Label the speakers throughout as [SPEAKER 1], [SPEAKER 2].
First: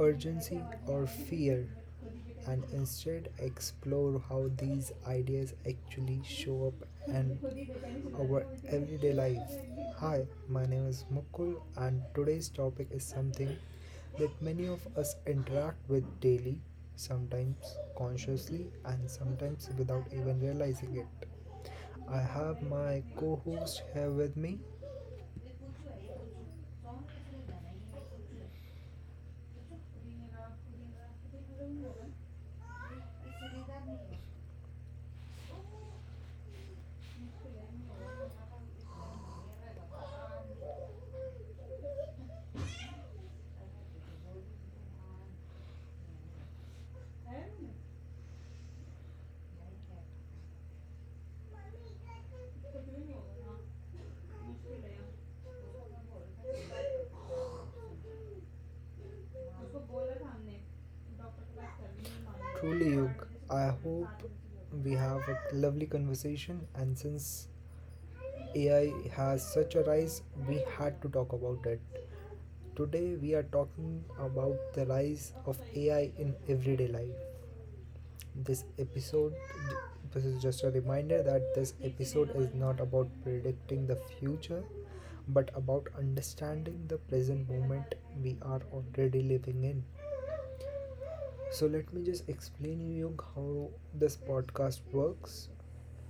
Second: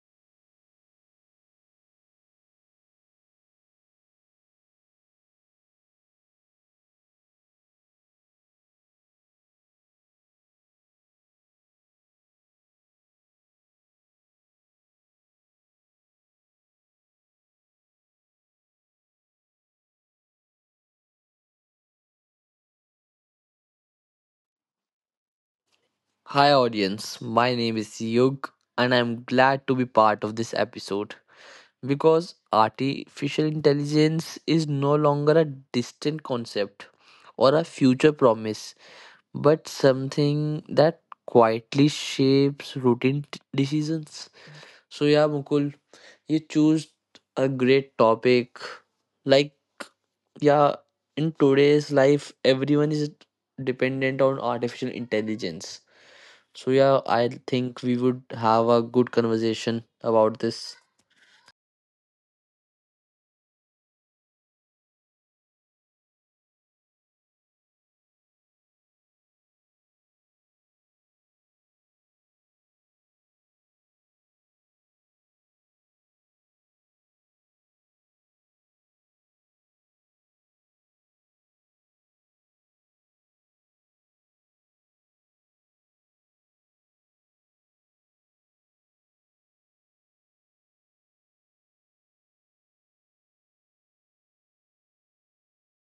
[SPEAKER 1] urgency, or fear, and instead explore how these ideas actually show up in our everyday life. Hi, my name is Mukul, and today's topic is something that many of us interact with daily, sometimes consciously, and sometimes without even realizing it. I have my co-host here with me.
[SPEAKER 2] Hi, audience. My name is Yug, and I'm glad to be part of this episode because artificial intelligence is no longer a distant concept or a future promise, but something that quietly shapes routine decisions. Mukul, you choose a great topic. Like, yeah, in today's life, everyone is dependent on artificial intelligence, so yeah, I think we would have a good conversation about this.
[SPEAKER 1] Truly, Yug, I hope we have a lovely conversation. And since AI has such a rise, we had to talk about it. Today, we are talking about the rise of AI in everyday life. This episode this is just a reminder that this episode is not about predicting the future, but about understanding the present moment we are already living in. So let me just explain you how this podcast works.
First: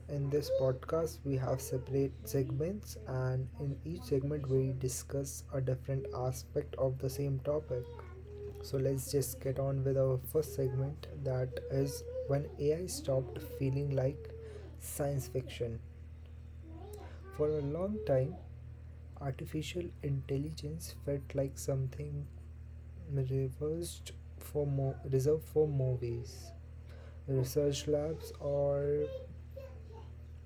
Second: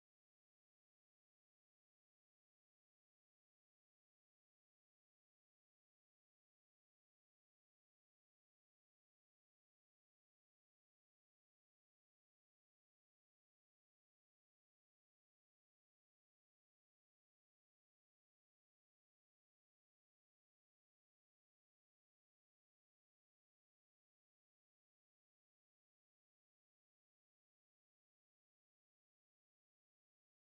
[SPEAKER 1] In this podcast, we have separate segments, and in each segment, we discuss a different aspect of the same topic. So let's just get on with our first segment, that is when AI stopped feeling like science fiction. For a long time, artificial intelligence felt like something reserved reserved for movies, research labs, or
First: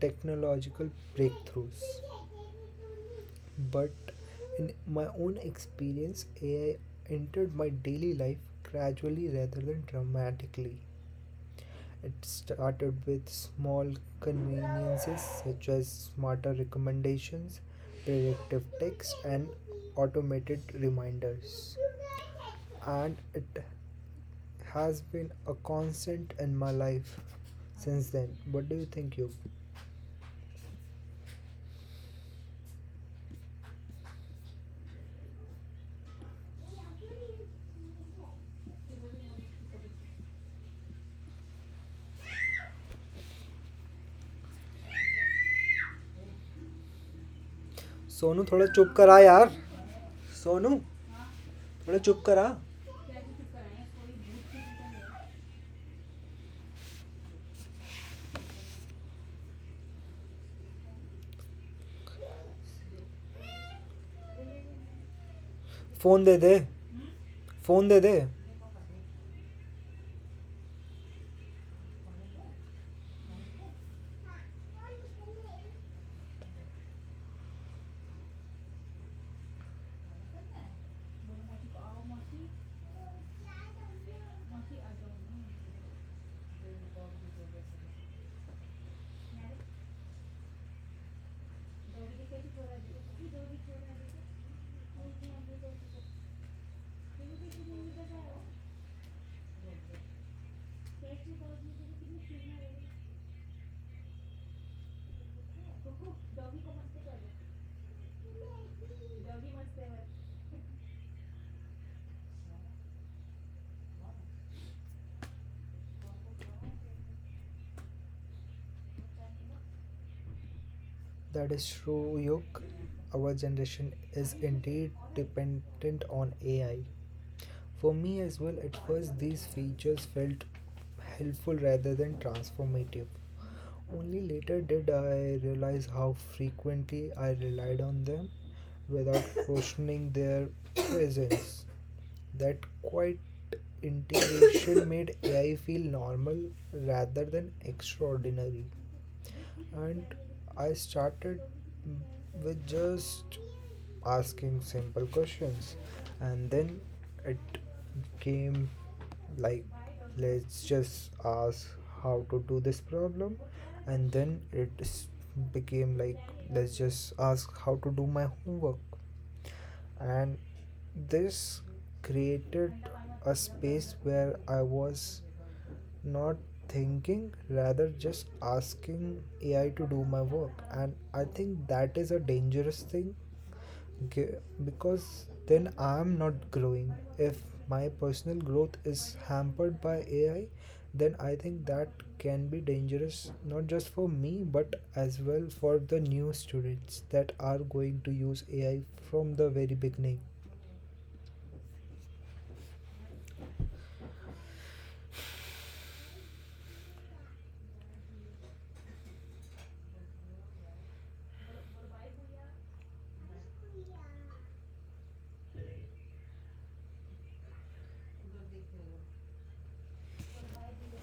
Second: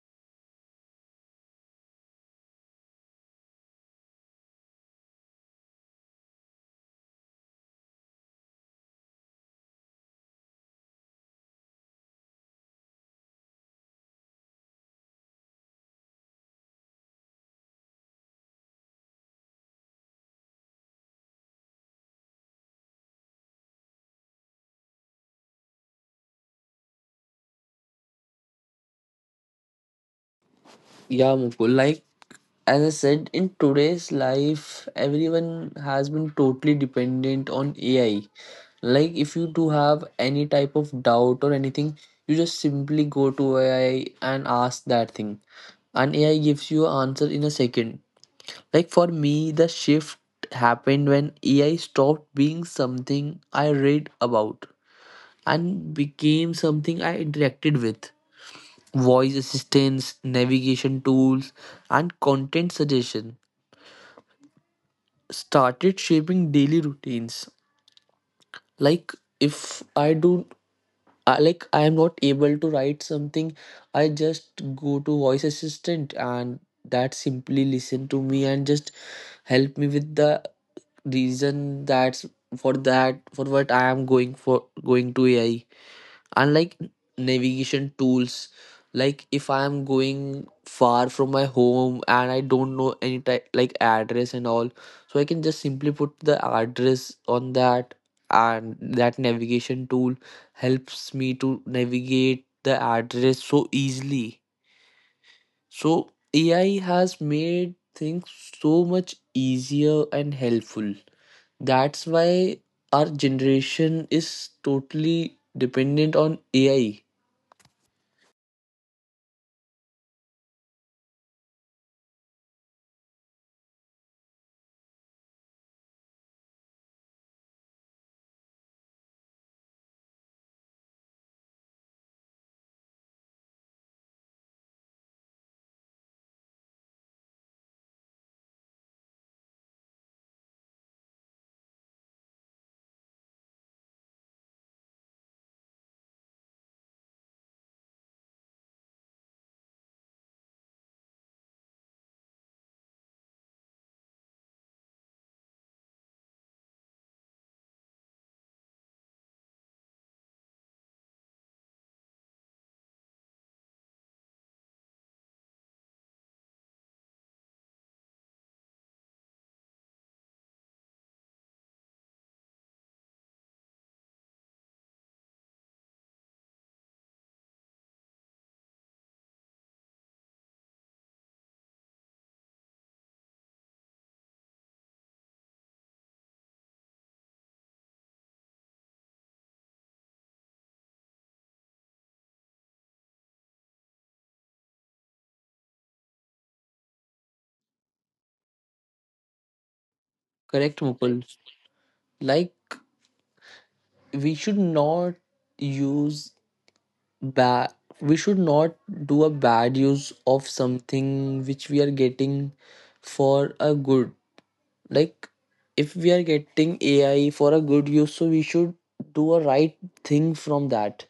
[SPEAKER 1] technological breakthroughs. But in my own experience, AI entered my daily life gradually rather than dramatically. It started with small conveniences such as smarter recommendations, predictive text, and automated reminders. And it has been a constant in my life since then. What do you think, you?
[SPEAKER 2] Yeah, Mukul, like as I said, in today's life, everyone has been totally dependent on AI. Like if you do have any type of doubt or anything, you just simply go to AI and ask that thing. And AI gives you an answer in a second.
[SPEAKER 1] Sonu, थोड़ा
[SPEAKER 2] Like
[SPEAKER 1] चुप
[SPEAKER 2] for
[SPEAKER 1] करा
[SPEAKER 2] me,
[SPEAKER 1] यार.
[SPEAKER 2] the shift
[SPEAKER 1] Sonu,
[SPEAKER 2] happened when AI
[SPEAKER 1] थोड़ा चुप
[SPEAKER 2] stopped
[SPEAKER 1] करा.
[SPEAKER 2] being something I read about and became something I interacted with. Voice assistance, navigation tools, and content suggestion started
[SPEAKER 1] Phone दे
[SPEAKER 2] shaping
[SPEAKER 1] दे.
[SPEAKER 2] daily routines.
[SPEAKER 1] Phone दे दे.
[SPEAKER 2] Like if I do I- like I am not able to write something, I just go to voice assistant and that simply listen to me and just help me with the reason that's for that for what I am going to AI, unlike navigation tools. Like if I am going far from my home and I don't know any type like address and all, so I can just simply put the address on that, and that navigation tool helps me to navigate the address so easily. So AI has made things so much easier and helpful. That's why our generation is totally dependent on AI.
[SPEAKER 1] That is true, true. Our generation is indeed dependent on AI. For me as well, at first these features felt helpful rather than transformative. Only later did I realize how frequently I relied on them without questioning their presence. That quite integration made AI feel normal rather than extraordinary. And I started with just asking simple questions, and then it came like, let's just ask how to do this problem, and then became like, let's just ask how to do my homework. And this created a space where I was not thinking, rather just asking AI to do my work, and I think that is a dangerous thing ge- because then I am not growing. If my personal growth is hampered by AI, then I think that can be dangerous, not just for me but as well for the new students that are going to use AI from the very beginning.
[SPEAKER 2] Correct, Mukul. Like we should not use bad. We should not do a bad use of something which we are getting for a good. Like if we are getting AI for a good use, so we should do a right thing from that.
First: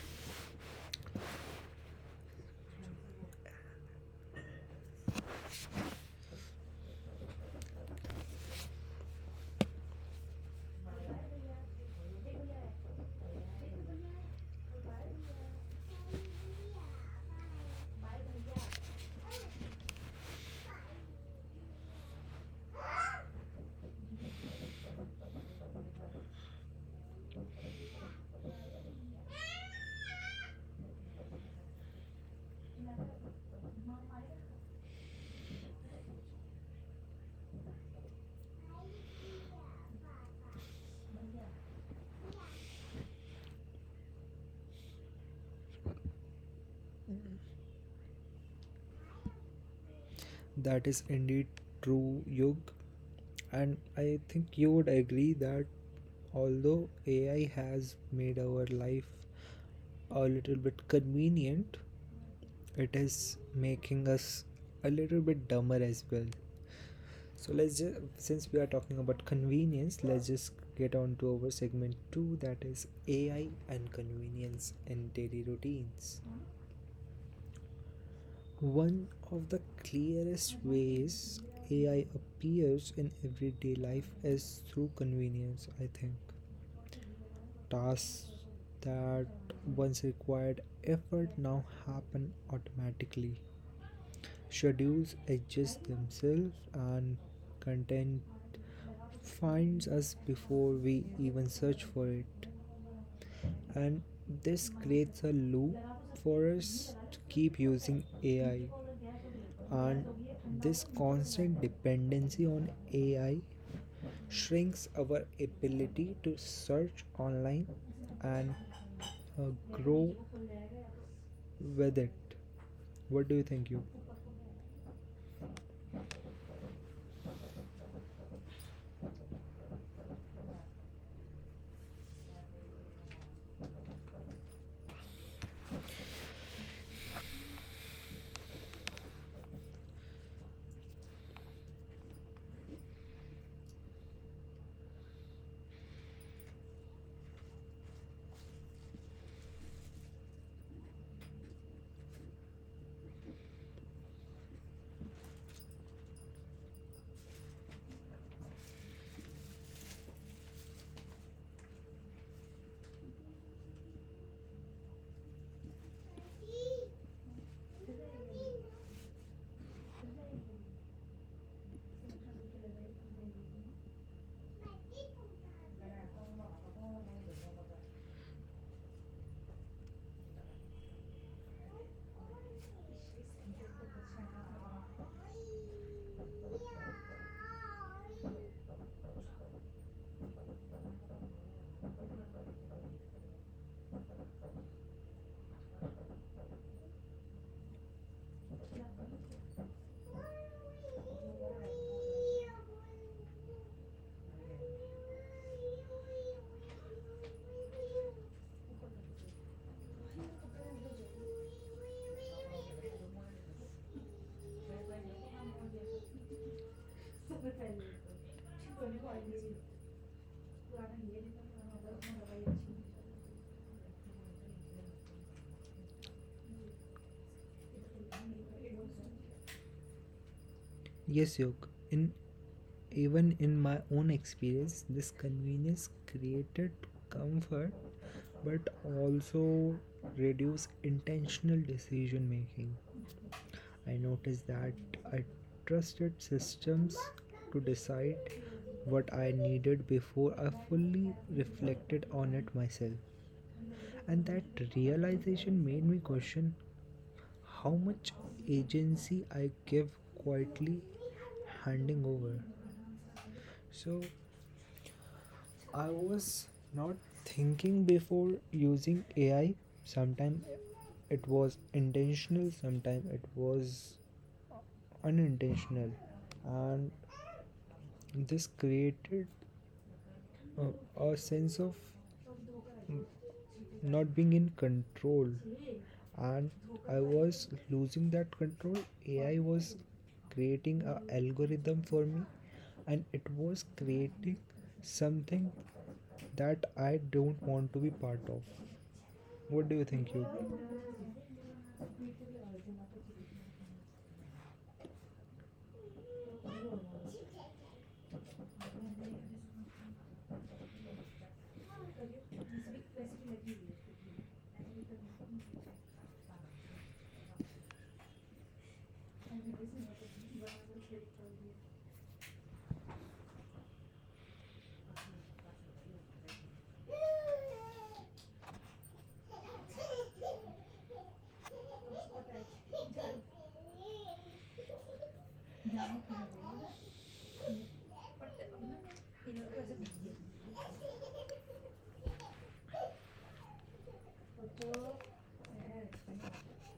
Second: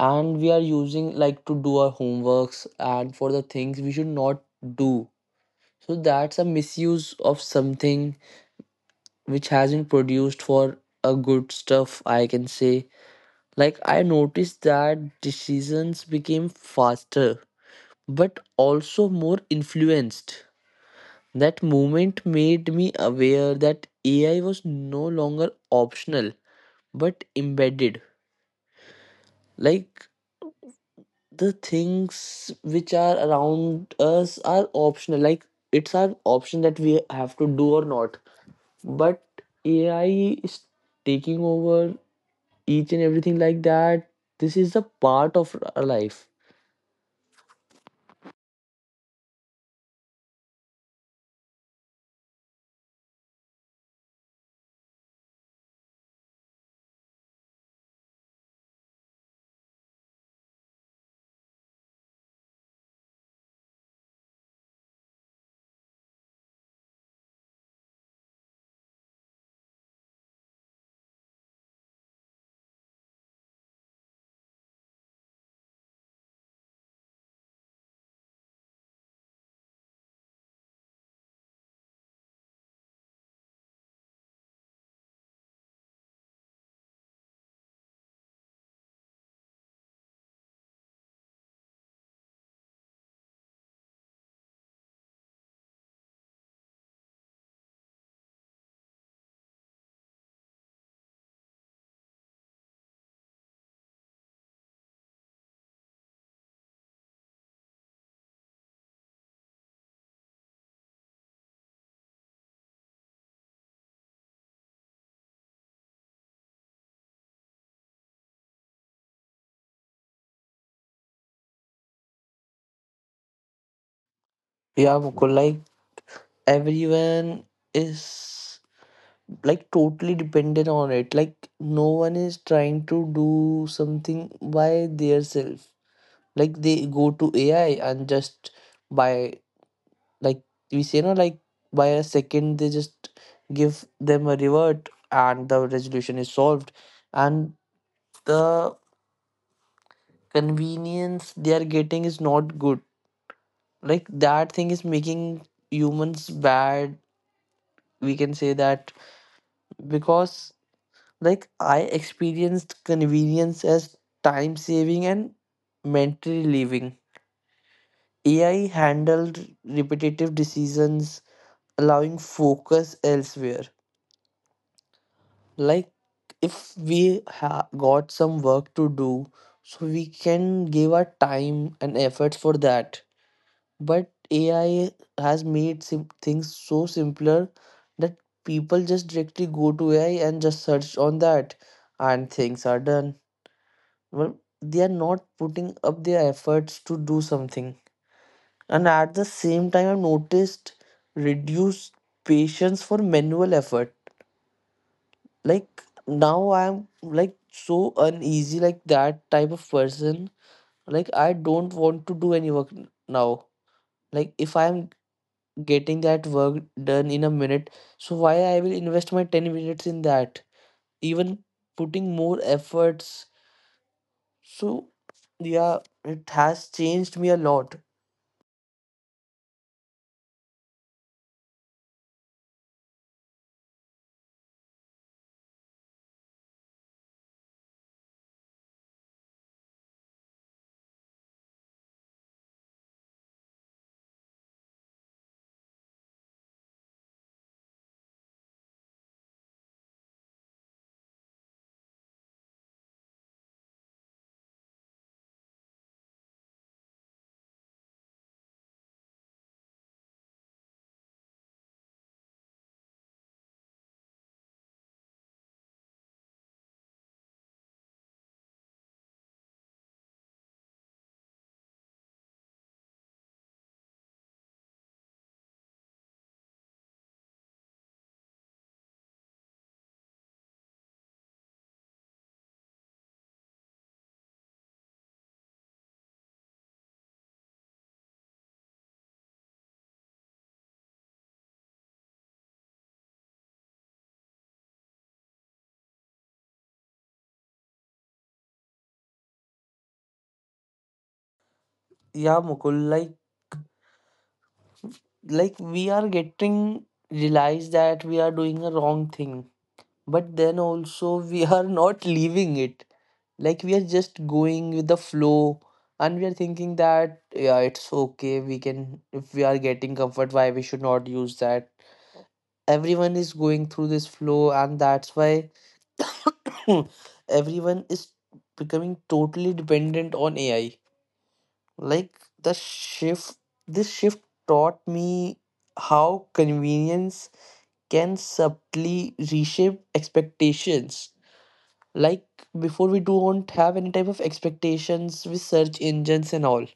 [SPEAKER 2] And we are using like to do our homeworks and for the things we should not do. So that's a misuse of something which hasn't produced for a good stuff, I can say. Like I noticed that decisions became faster but also more influenced. That moment made me aware that AI was no longer optional but embedded. Like the things which are around us are optional. Like it's our option that we have to do or not. But AI is taking over each and everything like that. This is a part of our life.
[SPEAKER 1] That is indeed true, Yug. And I think you would agree that although AI has made our life a little bit convenient, it is making us a little bit dumber as well. So let's just, since we are talking about convenience, let's just get on to our segment two, that is AI and convenience in daily routines. One of the clearest ways AI appears in everyday life is through convenience, I think. Tasks that once required effort now happen automatically. Schedules adjust themselves, and content finds us before we even search for it. And this creates a loop for us to keep using AI. And this constant dependency on AI shrinks our ability to search online and grow with it. What do you think, Yog?
[SPEAKER 2] Yeah, Mukul, like everyone is like totally dependent on it. Like no one is trying to do something by theirself. Like they go to AI and just, by like we say no, like by a second they just give them a revert and the resolution is solved. And the convenience they are getting is not good. Like that thing is making humans bad, we can say that. Because like I experienced convenience as time saving and mental relieving. AI handled repetitive decisions, allowing focus elsewhere. Like if we got some work to do, so we can give our time and efforts for that. But AI has made things so simpler that people just directly go to AI and just search on that, and things are done. Well, they are not putting up their efforts to do something. And at the same time, I've noticed reduced patience for manual effort. Like now, I'm like so uneasy, like that type of person. Like I don't want to do any work n- now Like if I'm getting that work done in a minute, so why I will invest my 10 minutes in that? Even putting more efforts. So yeah, it has changed me a lot.
[SPEAKER 1] Yes, Yog. In Even in my own experience, this convenience created comfort, but also reduce intentional decision making. I noticed that I trusted systems to decide what I needed before I fully reflected on it myself. And that realization made me question how much agency I give, quietly handing over. So I was not thinking before using AI. Sometimes it was intentional, sometimes it was unintentional. And this created uh, a sense of mm, not being in control, and I was losing that control. AI was creating a algorithm for me, and it was creating something that I don't want to be part of. What do you think, you?
[SPEAKER 2] Yeah, Mukul, like we are getting realized that we are doing a wrong thing, but then also we are not leaving it. Like we are just going with the flow and we are thinking that yeah, it's okay, we can, if we are getting comfort, why we should not use that. Everyone is going through this flow, and that's why everyone is becoming totally dependent on AI. Like the shift this shift taught me how convenience can subtly reshape expectations. Like before we don't have any type of expectations with search engines and all,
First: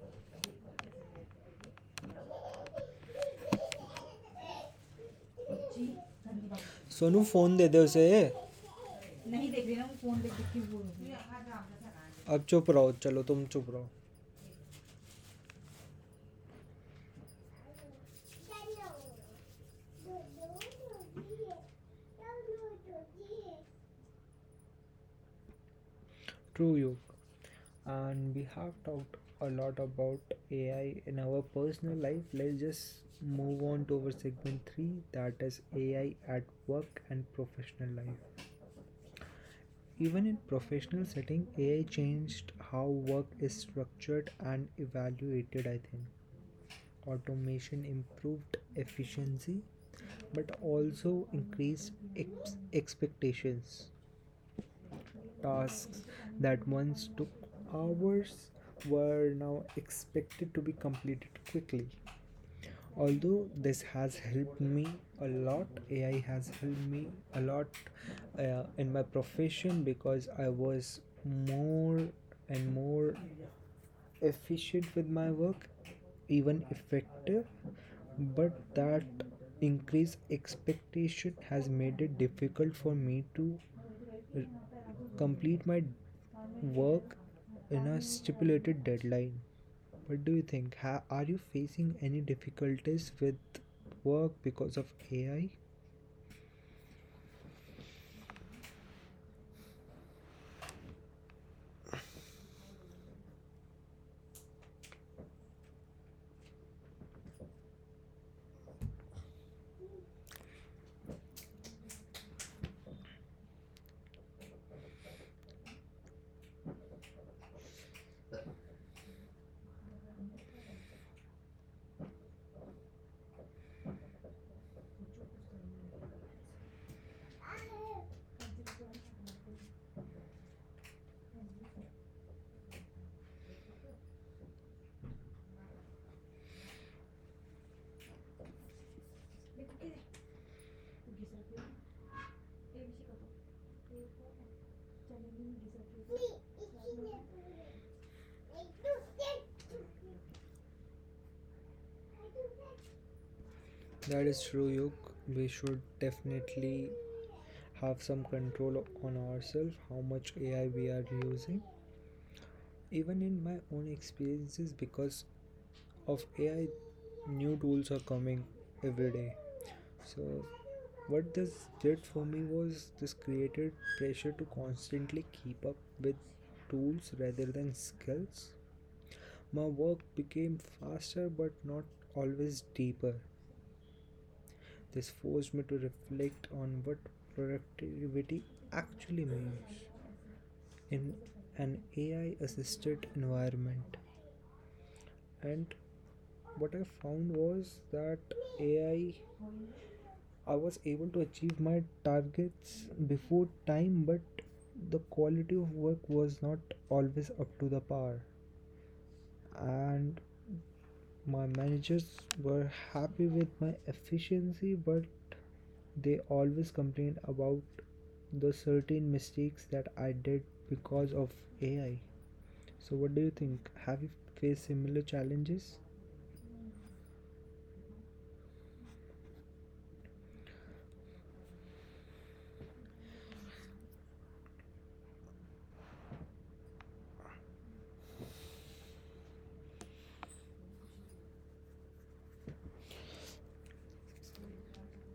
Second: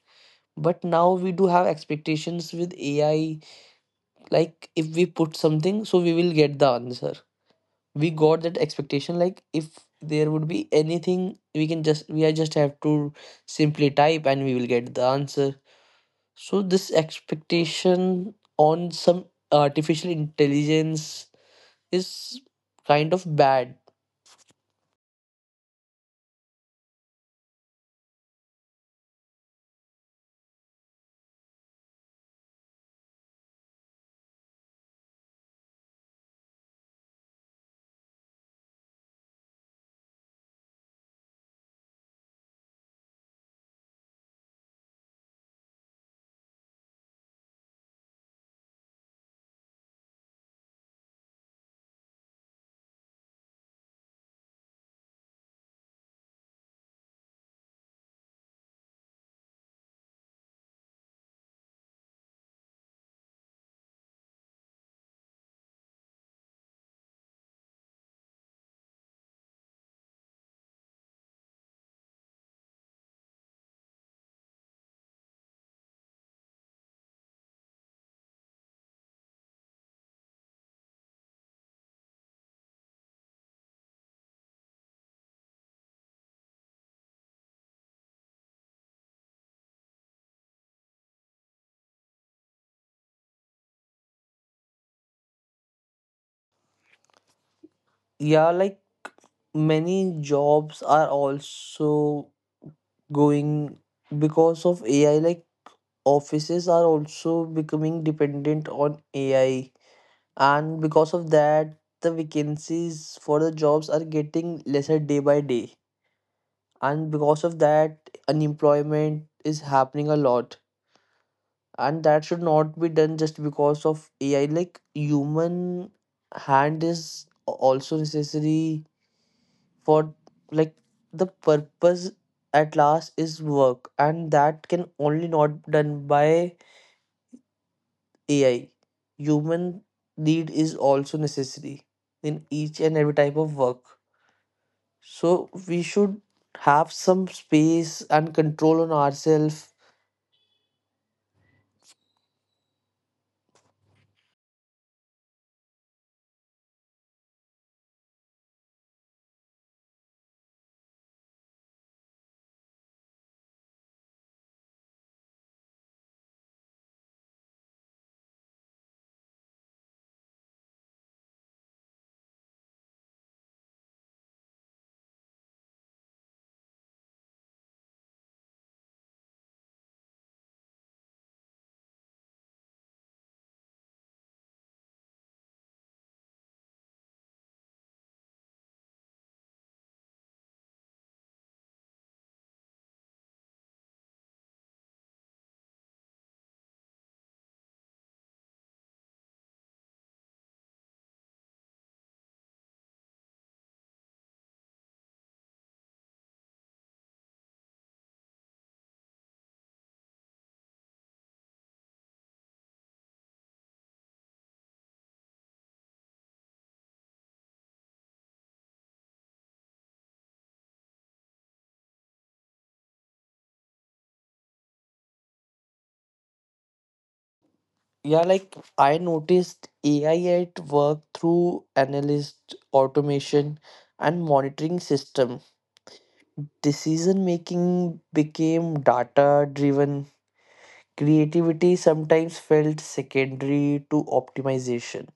[SPEAKER 2] but now we do have expectations with AI. Like if we put something, so we will get the answer.
[SPEAKER 1] Sonu phone दे दे उसे.
[SPEAKER 2] We got that expectation like if there would be anything, we can just we are
[SPEAKER 1] अब
[SPEAKER 2] just
[SPEAKER 1] चुप
[SPEAKER 2] have
[SPEAKER 1] रहो,
[SPEAKER 2] to
[SPEAKER 1] चलो तुम चुप रहो.
[SPEAKER 2] simply type and we will get the answer. So this expectation on some artificial intelligence is kind of bad.
[SPEAKER 1] True, you. And we have talked a lot about AI in our personal life. Let's just move on to our segment 3, that is AI at work and professional life. Even in professional setting, AI changed how work is structured and evaluated, I think. Automation improved efficiency, but also increased expectations. Tasks that once took hours were now expected to be completed quickly. Although this has helped me a lot, AI has helped me a lot in my profession, because I was more and more efficient with my work, even effective. But that increased expectation has made it difficult for me to complete my work in a stipulated deadline. What do you think? Are you facing any difficulties with work because of AI?
[SPEAKER 2] Yeah, like many jobs are also going because of AI. Like offices are also becoming dependent on AI, and because of that, the vacancies for the jobs are getting lesser day by day. And because of that, unemployment is happening a lot, and that should not be done just because of AI. Like human hand is also necessary for, like, the purpose at last is work, and that can only not be done by AI. Human need is also necessary in each and every type of work. So we should have some space and control on ourselves.
[SPEAKER 1] That is true, Yuk. We should definitely have some control on ourselves, how much AI we are using. Even in my own experiences, because of AI, new tools are coming every day. So, what this did for me was this created pressure to constantly keep up with tools rather than skills. My work became faster but not always deeper. This forced me to reflect on what productivity actually means in an AI assisted environment. And what I found was that AI I was able to achieve my targets before time, but the quality of work was not always up to the par. And my managers were happy with my efficiency, but they always complained about the certain mistakes that I did because of AI. So, what do you think? Have you faced similar challenges?
[SPEAKER 2] Yeah, like I noticed AI at work through analyst automation and monitoring system. Decision making became data driven. Creativity sometimes felt secondary to optimization.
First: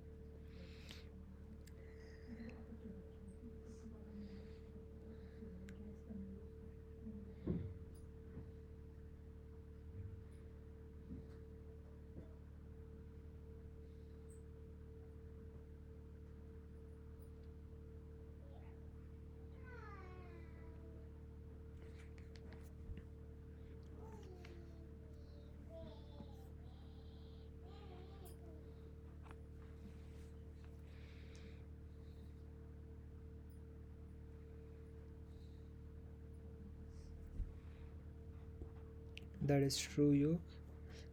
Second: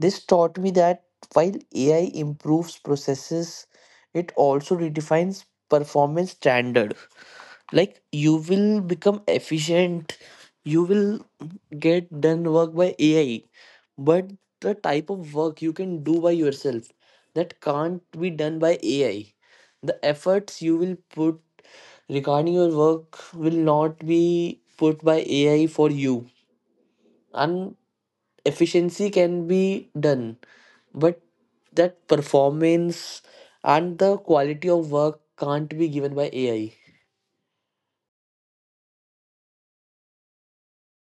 [SPEAKER 2] This taught me that while AI improves processes, it also redefines performance standard. Like you will become efficient, you will get done work by AI, but the type of work you can do by yourself, that can't be done by AI. The efforts you will put regarding your work will not be put by AI for you. And efficiency can be done, but that performance and the quality of work can't be given by AI.
[SPEAKER 1] That is true, you.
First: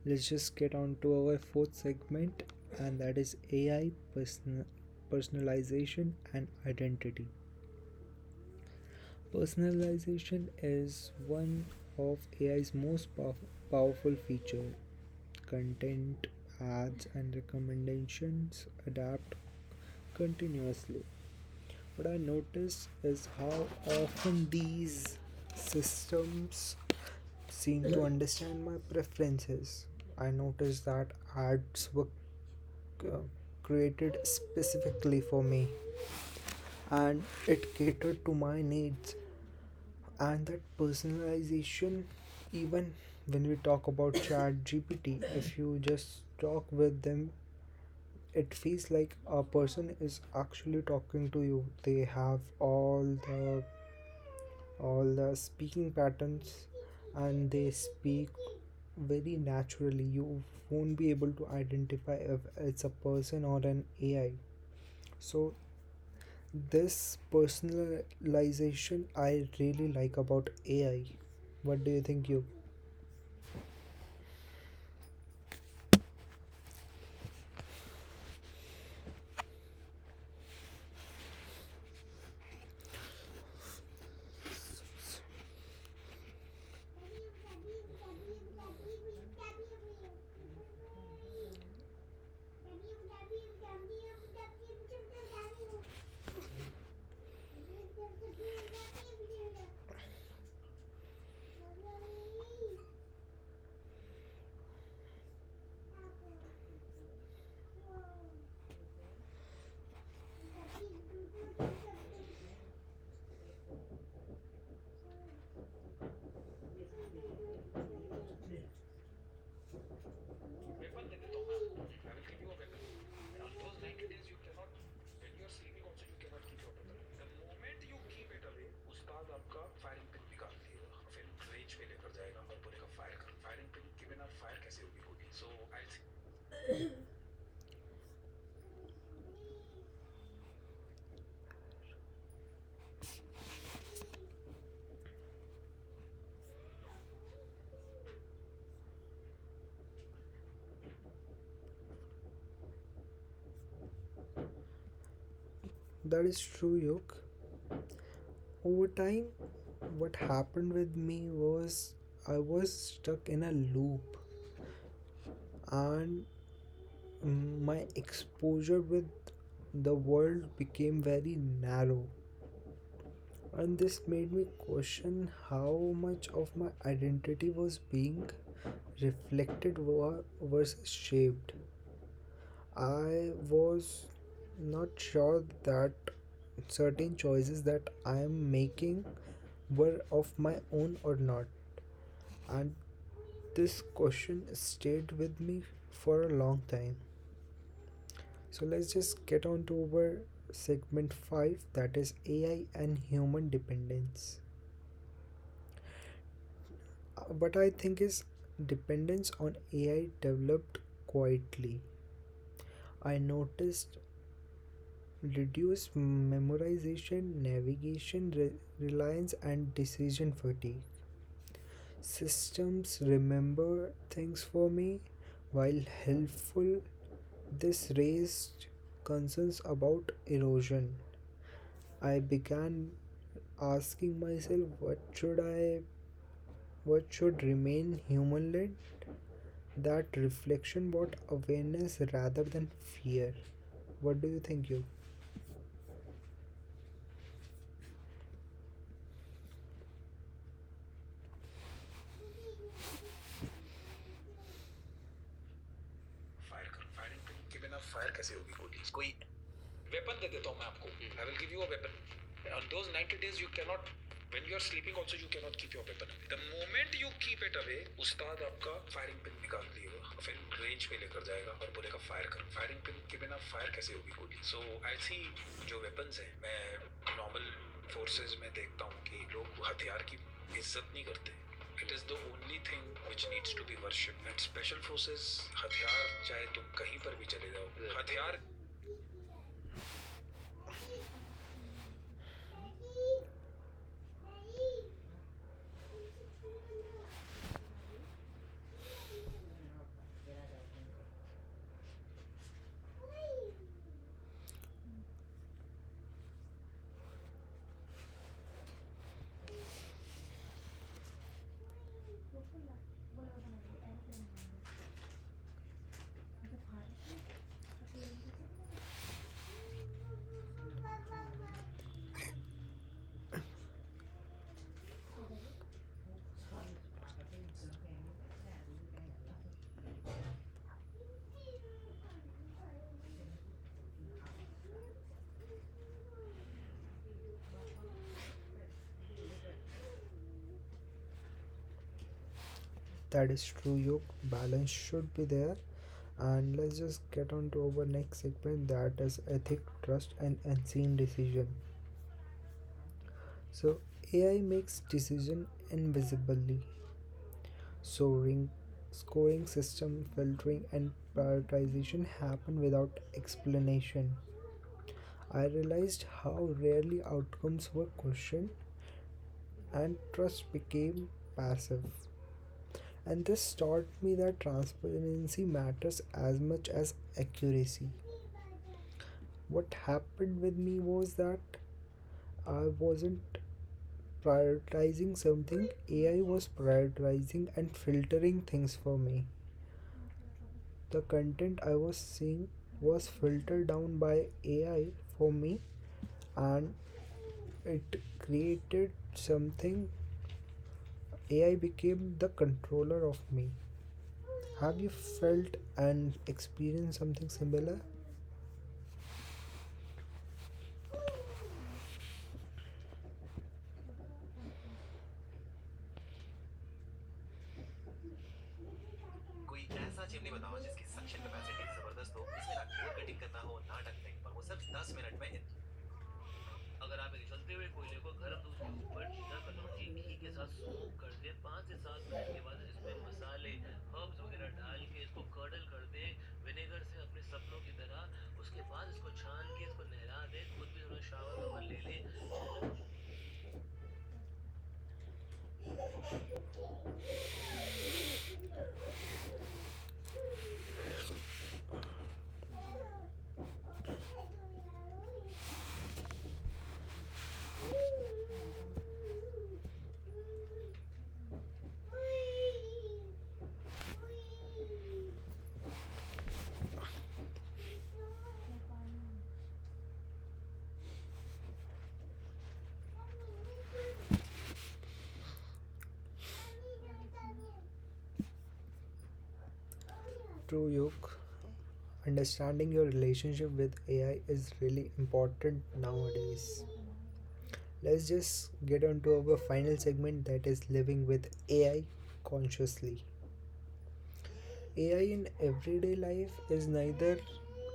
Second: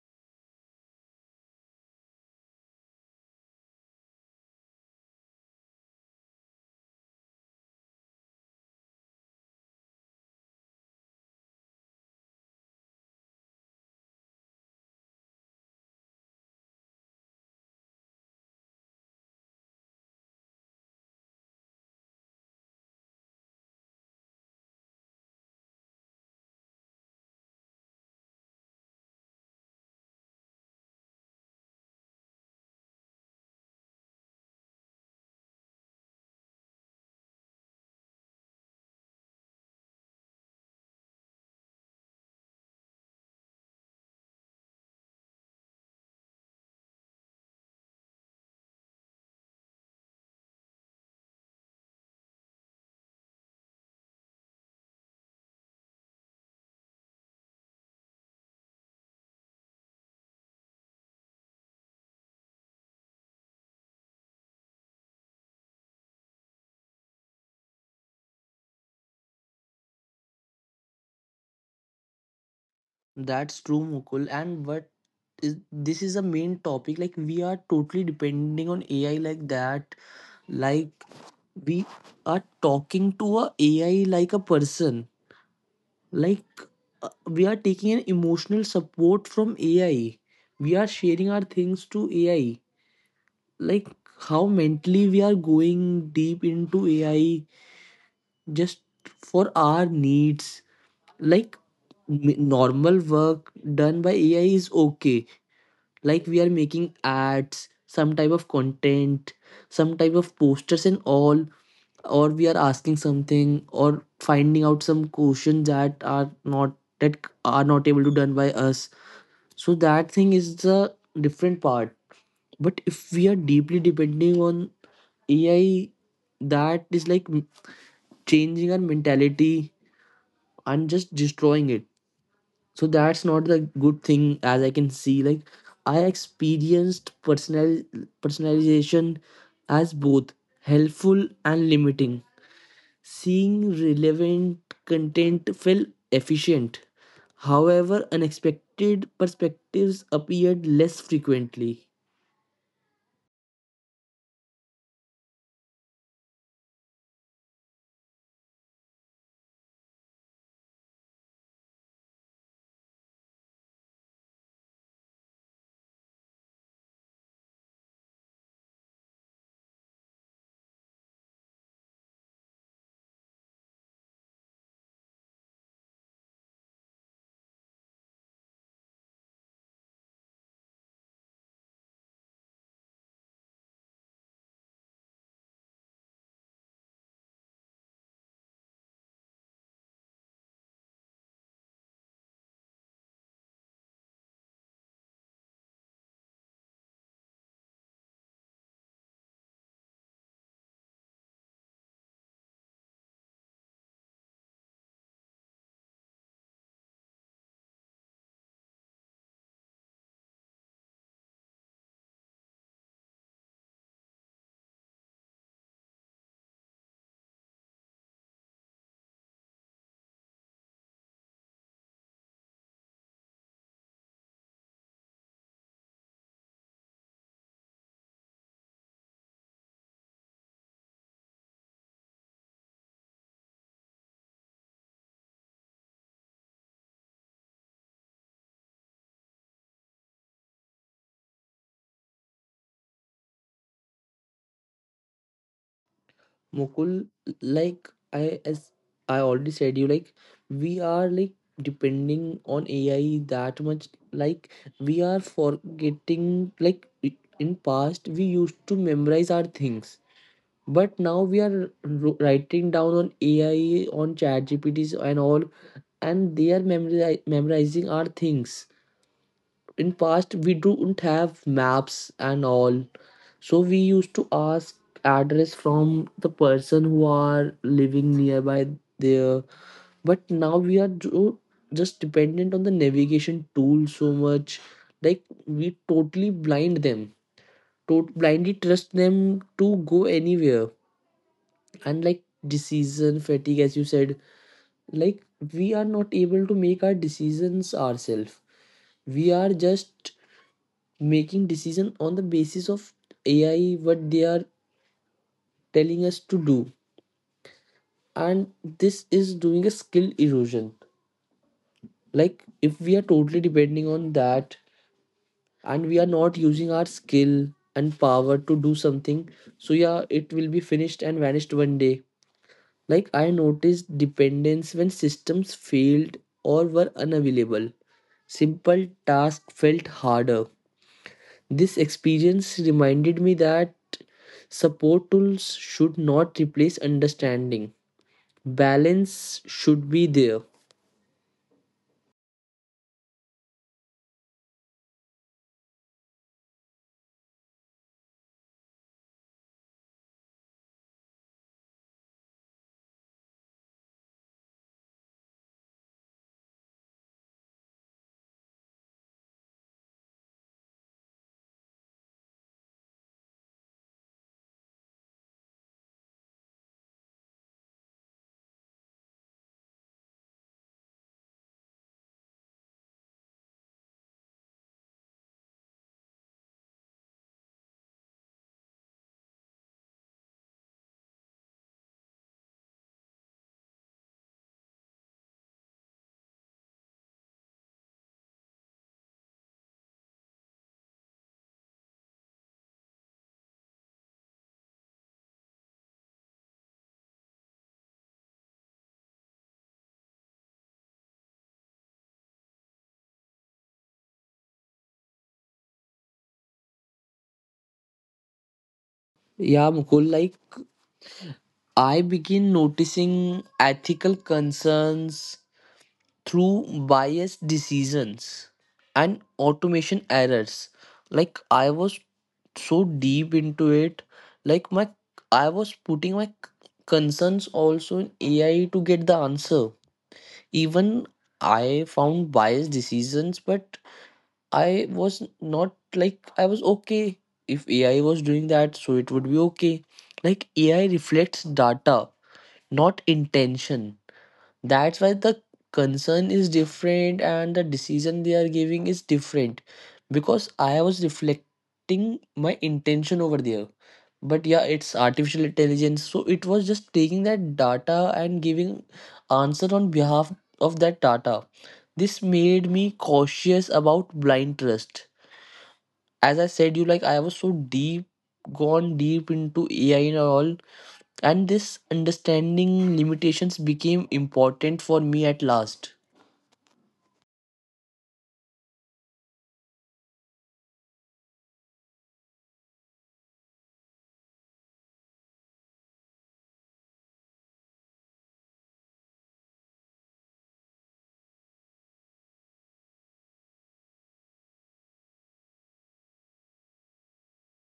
[SPEAKER 1] Let's just get on to our fourth segment, and that is personalization and identity. Personalization is one of AI's most powerful feature. Content, ads and recommendations adapt continuously. What I notice is how often these systems seem to understand my preferences. I noticed that ads were uh, created specifically for me and it catered to my needs. And that personalization, even when we talk about chat gpt if you just talk with them, it feels like a person is actually talking to you. They have all the speaking patterns and they speak very naturally. You won't be able to identify if it's a person or an AI. So this personalization I really like about AI. What do you think, you?
[SPEAKER 2] That's true, Mukul. And what is this, is a main topic. Like we are totally depending on AI like that. Like we are talking to a AI like a person. Like we are taking an emotional support from AI. We are sharing our things to AI. Like how mentally we are going deep into AI just for our needs. Like normal work done by AI is okay. Like we are making ads, some type of content, some type of posters and all, or we are asking something or finding out some questions that are not, that are not able to done by us. So that thing is the different part, but if we are deeply depending on AI, that is like changing our mentality and just destroying it. So that's not the good thing, as I can see. Like I experienced personalization as both helpful and limiting. Seeing relevant content felt efficient. However, unexpected perspectives appeared less frequently.
[SPEAKER 1] That is true, Yoke. Over time, what happened with me was I was stuck in a loop, and my exposure with the world became very narrow. And this made me question how much of my identity was being reflected versus shaped. I was not sure that certain choices that I am making were of my own or not. And this question stayed with me for a long time. So let's just get on to our segment 5, that is AI and human dependence. What I think is dependence on AI developed quietly. I noticed reduced memorization, navigation, reliance, and decision fatigue. Systems remember things for me. While helpful, this raised concerns about erosion. I began asking myself, what should remain human led. That reflection brought awareness rather than fear. What do you think, you?
[SPEAKER 2] Mukul, like I, as I already said you, like we are like depending on AI that much. Like we are forgetting
[SPEAKER 1] fire कर,
[SPEAKER 2] like,
[SPEAKER 1] firing
[SPEAKER 2] in
[SPEAKER 1] के बिना
[SPEAKER 2] past
[SPEAKER 1] fire
[SPEAKER 2] we
[SPEAKER 1] कैसे होगी
[SPEAKER 2] used to
[SPEAKER 1] गोली? कोई
[SPEAKER 2] memorize our things,
[SPEAKER 1] weapon दे देता हूँ मैं आपको.
[SPEAKER 2] but now
[SPEAKER 1] I will
[SPEAKER 2] we
[SPEAKER 1] give
[SPEAKER 2] are
[SPEAKER 1] you a weapon on
[SPEAKER 2] writing
[SPEAKER 1] those
[SPEAKER 2] down on
[SPEAKER 1] 90 days. You can
[SPEAKER 2] AI
[SPEAKER 1] not,
[SPEAKER 2] on
[SPEAKER 1] when
[SPEAKER 2] chat
[SPEAKER 1] you are sleeping
[SPEAKER 2] GPTs
[SPEAKER 1] also
[SPEAKER 2] and
[SPEAKER 1] you
[SPEAKER 2] all,
[SPEAKER 1] cannot keep your weapon away. The
[SPEAKER 2] and their
[SPEAKER 1] moment you keep it away,
[SPEAKER 2] memorizing our
[SPEAKER 1] ustad
[SPEAKER 2] things.
[SPEAKER 1] आपका firing pin निकाल
[SPEAKER 2] In
[SPEAKER 1] देगा और
[SPEAKER 2] past
[SPEAKER 1] फिर
[SPEAKER 2] we
[SPEAKER 1] range पे
[SPEAKER 2] don't
[SPEAKER 1] लेकर
[SPEAKER 2] have
[SPEAKER 1] जाएगा और बोलेगा
[SPEAKER 2] maps
[SPEAKER 1] fire
[SPEAKER 2] and
[SPEAKER 1] करो.
[SPEAKER 2] all,
[SPEAKER 1] Firing pin के बिना
[SPEAKER 2] so
[SPEAKER 1] fire
[SPEAKER 2] we
[SPEAKER 1] कैसे होगी
[SPEAKER 2] used to
[SPEAKER 1] गोली? So
[SPEAKER 2] ask
[SPEAKER 1] I see.
[SPEAKER 2] address
[SPEAKER 1] जो
[SPEAKER 2] from
[SPEAKER 1] weapons हैं,
[SPEAKER 2] the
[SPEAKER 1] मैं
[SPEAKER 2] person who
[SPEAKER 1] normal
[SPEAKER 2] are living
[SPEAKER 1] forces में
[SPEAKER 2] nearby
[SPEAKER 1] देखता हूँ कि
[SPEAKER 2] there.
[SPEAKER 1] लोग हथियार की
[SPEAKER 2] But now we
[SPEAKER 1] इज्जत
[SPEAKER 2] are
[SPEAKER 1] नहीं करते. It
[SPEAKER 2] just
[SPEAKER 1] is the
[SPEAKER 2] dependent
[SPEAKER 1] only
[SPEAKER 2] on the
[SPEAKER 1] thing which
[SPEAKER 2] navigation
[SPEAKER 1] needs to be
[SPEAKER 2] tool so
[SPEAKER 1] worship and
[SPEAKER 2] much.
[SPEAKER 1] Special
[SPEAKER 2] Like
[SPEAKER 1] forces.
[SPEAKER 2] we
[SPEAKER 1] हथियार,
[SPEAKER 2] totally
[SPEAKER 1] चाहे तुम
[SPEAKER 2] blind
[SPEAKER 1] कहीं
[SPEAKER 2] them
[SPEAKER 1] पर भी चले जाओ,
[SPEAKER 2] to
[SPEAKER 1] हथियार.
[SPEAKER 2] blindly trust them to go anywhere. And like decision fatigue, as you said, like we are not able to make our decisions ourselves. We are just making decision on the basis of AI, what they are telling us to do. And this is doing a skill erosion. Like if we are totally depending on that and we are not using our skill and power to do something, so yeah, it will be finished and vanished one day. Like I noticed dependence when systems failed or were unavailable. Simple tasks felt harder. This experience reminded me that support tools should not replace understanding. Balance should be there.
[SPEAKER 1] That is true, Yog. Balance should be there. And let's just get on to our next segment, that is ethic, trust, and unseen decision. So AI makes decision invisibly. So ring scoring system, filtering, and prioritization happen without explanation. I realized how rarely outcomes were questioned and trust became passive. And this taught me that transparency matters as much as accuracy. What happened with me was that I wasn't prioritizing something, AI was prioritizing and filtering things for me. The content I was seeing was filtered down by AI for me, and it created something. AI became the controller of me. Have you felt and experienced something similar?
[SPEAKER 2] Yeah, Mukul, like I begin noticing ethical concerns through biased decisions and automation errors. Like I was so deep into it, like my I was putting my concerns also in AI to get the answer. Even I found biased decisions, but I was not, like, I was okay. If AI was doing that, so it would be okay. Like AI reflects data, not intention. That's why the concern is different and the decision they are giving is different, because I was reflecting my intention over there. But yeah, it's artificial intelligence, so it was just taking that data and giving answer on behalf of that data. This made me cautious about blind trust. As I said you, like I was so deep gone deep into AI and all. And this understanding limitations became important for me at last.
[SPEAKER 1] True, Yuk. Understanding your relationship with AI is really important nowadays. Let's just get on to our final segment, that is living with AI consciously. AI in everyday life is neither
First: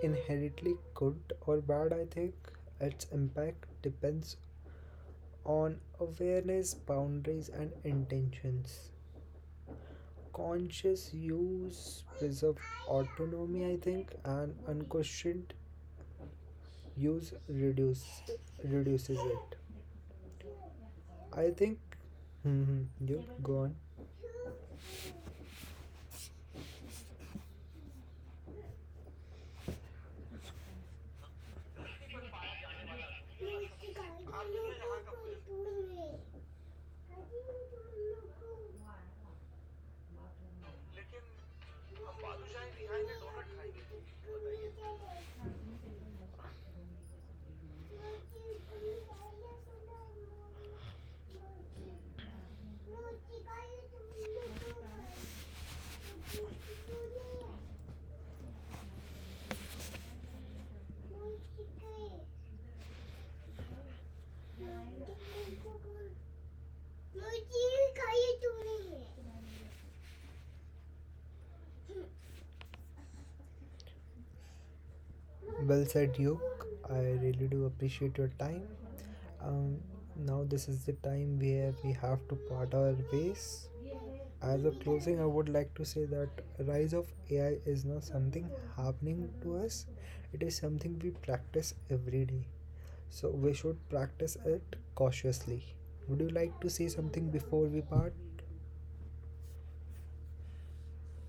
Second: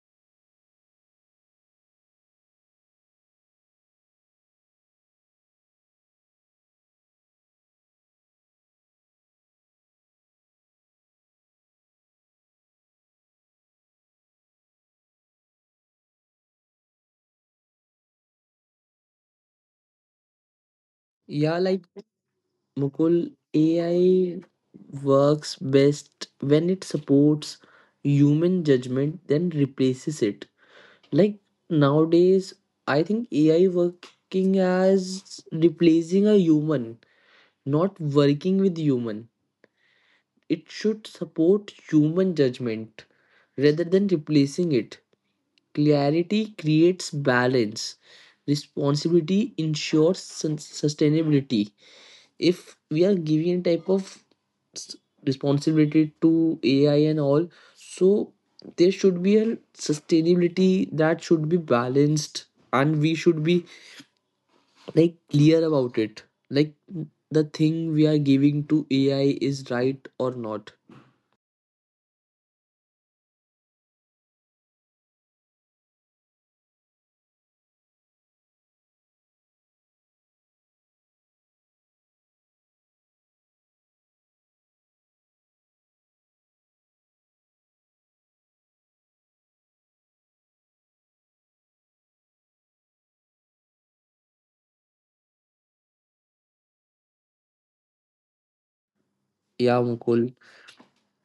[SPEAKER 1] inherently good or bad, I think. Its impact depends on awareness, boundaries, and intentions. Conscious use preserve autonomy, I think, and unquestioned use reduces it. I
[SPEAKER 2] Yeah,
[SPEAKER 1] think.
[SPEAKER 2] like,
[SPEAKER 1] Hmm, hmm.
[SPEAKER 2] Mukul,
[SPEAKER 1] You go on.
[SPEAKER 2] AI works best when it supports human judgment then replaces it. Like nowadays I think AI working as replacing a human, not working with human. It should support human judgment rather than replacing it. Clarity creates balance, responsibility ensures sustainability. If we are giving a type of s- responsibility to AI and all, so there should be a sustainability that should be balanced, and we should be like clear about it. Like the thing we are giving to AI is right or not.
[SPEAKER 1] Well said, Yoke. I really do appreciate your time. Um, Now this is the time where we have to part our ways. As a closing, I would like to say that rise of AI is not something happening to us. It is something we practice every day. So we should practice it cautiously. Would you like to say something before we part?
[SPEAKER 2] Yeah, Mukul.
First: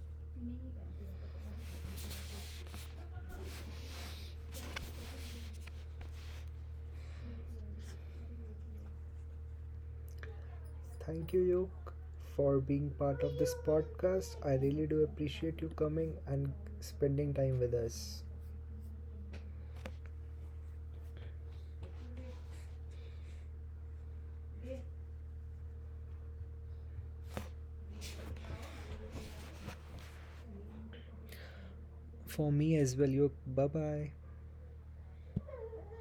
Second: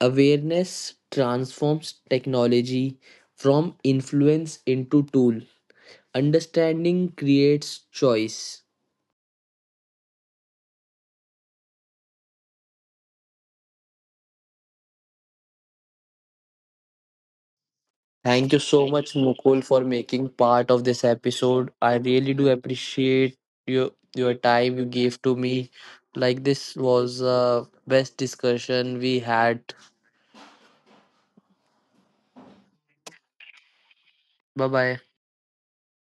[SPEAKER 2] Awareness transforms technology from influence into tool. Understanding creates choice.
[SPEAKER 1] Thank you, Yoke, for being part of this podcast. I really do appreciate you coming and spending time with us.
[SPEAKER 2] Thank you so much, Mukul, for making part of this episode. I really do appreciate your time you gave to me. Like this was the best discussion we had.
[SPEAKER 1] For me as well, Yoke. Bye bye.
[SPEAKER 2] Bye bye.